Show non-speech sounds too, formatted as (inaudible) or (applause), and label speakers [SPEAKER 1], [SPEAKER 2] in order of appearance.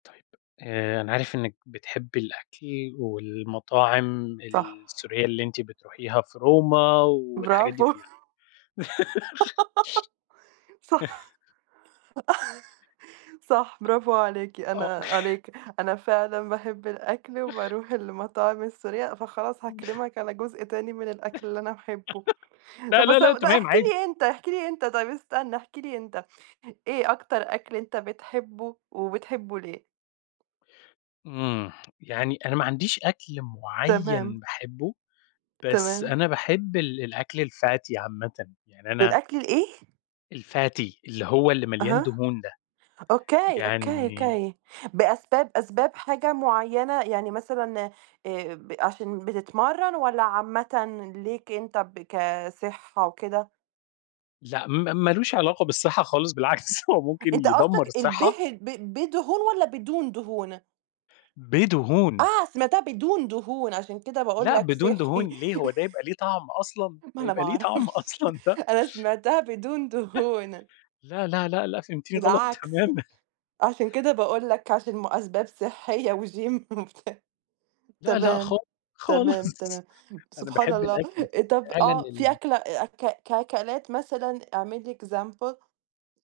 [SPEAKER 1] طيب، آآ أنا عارف إنِّك بتحبي الأكل والمطاعم
[SPEAKER 2] صح.
[SPEAKER 1] السورية اللي أنتِ بتروحيها في Roma والحاجات دي
[SPEAKER 2] براڤو.
[SPEAKER 1] كُلّها. (laughs)
[SPEAKER 2] (giggles) صح، (chuckles) صح براڤو عليكِ،
[SPEAKER 1] أ آه.
[SPEAKER 2] أنا
[SPEAKER 1] (chuckles)
[SPEAKER 2] عليك، أنا فعلًا باحب الأكل
[SPEAKER 1] (laughs)
[SPEAKER 2] وباروح المطاعم السورية، فخلاص
[SPEAKER 1] (chuckles)
[SPEAKER 2] هاكلمك على جزء تاني من الأكل اللي أنا باحبه،
[SPEAKER 1] (laughs) لأ،
[SPEAKER 2] طَب
[SPEAKER 1] لأ،
[SPEAKER 2] بس
[SPEAKER 1] لأ،
[SPEAKER 2] أو ده
[SPEAKER 1] تمام
[SPEAKER 2] احكِ
[SPEAKER 1] عادي.
[SPEAKER 2] لي أنت، احكِ لي أنت، طيب استنى احكِ لي أنت، إيه أكتر أكل أنت بتحبه وبتحبه ليه؟
[SPEAKER 1] إمم يعني أنا ما عنديش أكل مُعيّن
[SPEAKER 2] تمام.
[SPEAKER 1] باحبه، بس
[SPEAKER 2] تمام.
[SPEAKER 1] أنا باحب ال الأكل الFatty عامةً، يعني أنا
[SPEAKER 2] الأكل الإيه؟
[SPEAKER 1] الFatty اللي هو اللي مليان
[SPEAKER 2] أها
[SPEAKER 1] دهون ده،
[SPEAKER 2] Okay ،Okay
[SPEAKER 1] يعني
[SPEAKER 2] ،Okay بأسباب أسباب حاجة مُعيّنة، يعني مثلًا آآ ب عشان بتتمرن، والّا عامةً ليك أنت ب كصحة وكده؟
[SPEAKER 1] لأ، ما ما لوش علاقة بالصحّة خالص، بالعكس، (laughs) هو ممكن
[SPEAKER 2] أنت
[SPEAKER 1] يدمّر
[SPEAKER 2] قصدك
[SPEAKER 1] الصحّة.
[SPEAKER 2] البهي ب بدهون، والّا بدون دهون؟
[SPEAKER 1] بدهون.
[SPEAKER 2] آه، سمعتها بدون دهون، عشان كده باقول
[SPEAKER 1] لأ،
[SPEAKER 2] لك
[SPEAKER 1] بدون
[SPEAKER 2] صحّي.
[SPEAKER 1] دهون ليه؟ هو ده يبقى
[SPEAKER 2] (chuckles)
[SPEAKER 1] ليه طَعم أصلًا،
[SPEAKER 2] ما
[SPEAKER 1] ده
[SPEAKER 2] أنا
[SPEAKER 1] يبقى
[SPEAKER 2] ما
[SPEAKER 1] ليه طَعم
[SPEAKER 2] أعرفش،
[SPEAKER 1] أصلًا ده؟!
[SPEAKER 2] أنا سمعتها بدون دهون.
[SPEAKER 1] (chuckles) لأ، لأ، لأ، لأ فهمتيني غلط
[SPEAKER 2] بالعكس،
[SPEAKER 1] تمامًا.
[SPEAKER 2] عشان كده باقول لك، عشان مو أسباب صحية وGym وبتاع
[SPEAKER 1] لأ، لأ
[SPEAKER 2] تمام،
[SPEAKER 1] خال خالص،
[SPEAKER 2] تمام،
[SPEAKER 1] (laughs)
[SPEAKER 2] تمام.
[SPEAKER 1] أنا
[SPEAKER 2] سبحان
[SPEAKER 1] باحب
[SPEAKER 2] الله!
[SPEAKER 1] الأكل
[SPEAKER 2] آآ، طَب
[SPEAKER 1] فعلًا
[SPEAKER 2] آه في
[SPEAKER 1] ال
[SPEAKER 2] أكلة أ أك ك أكلات مثلًا اعمل لي example.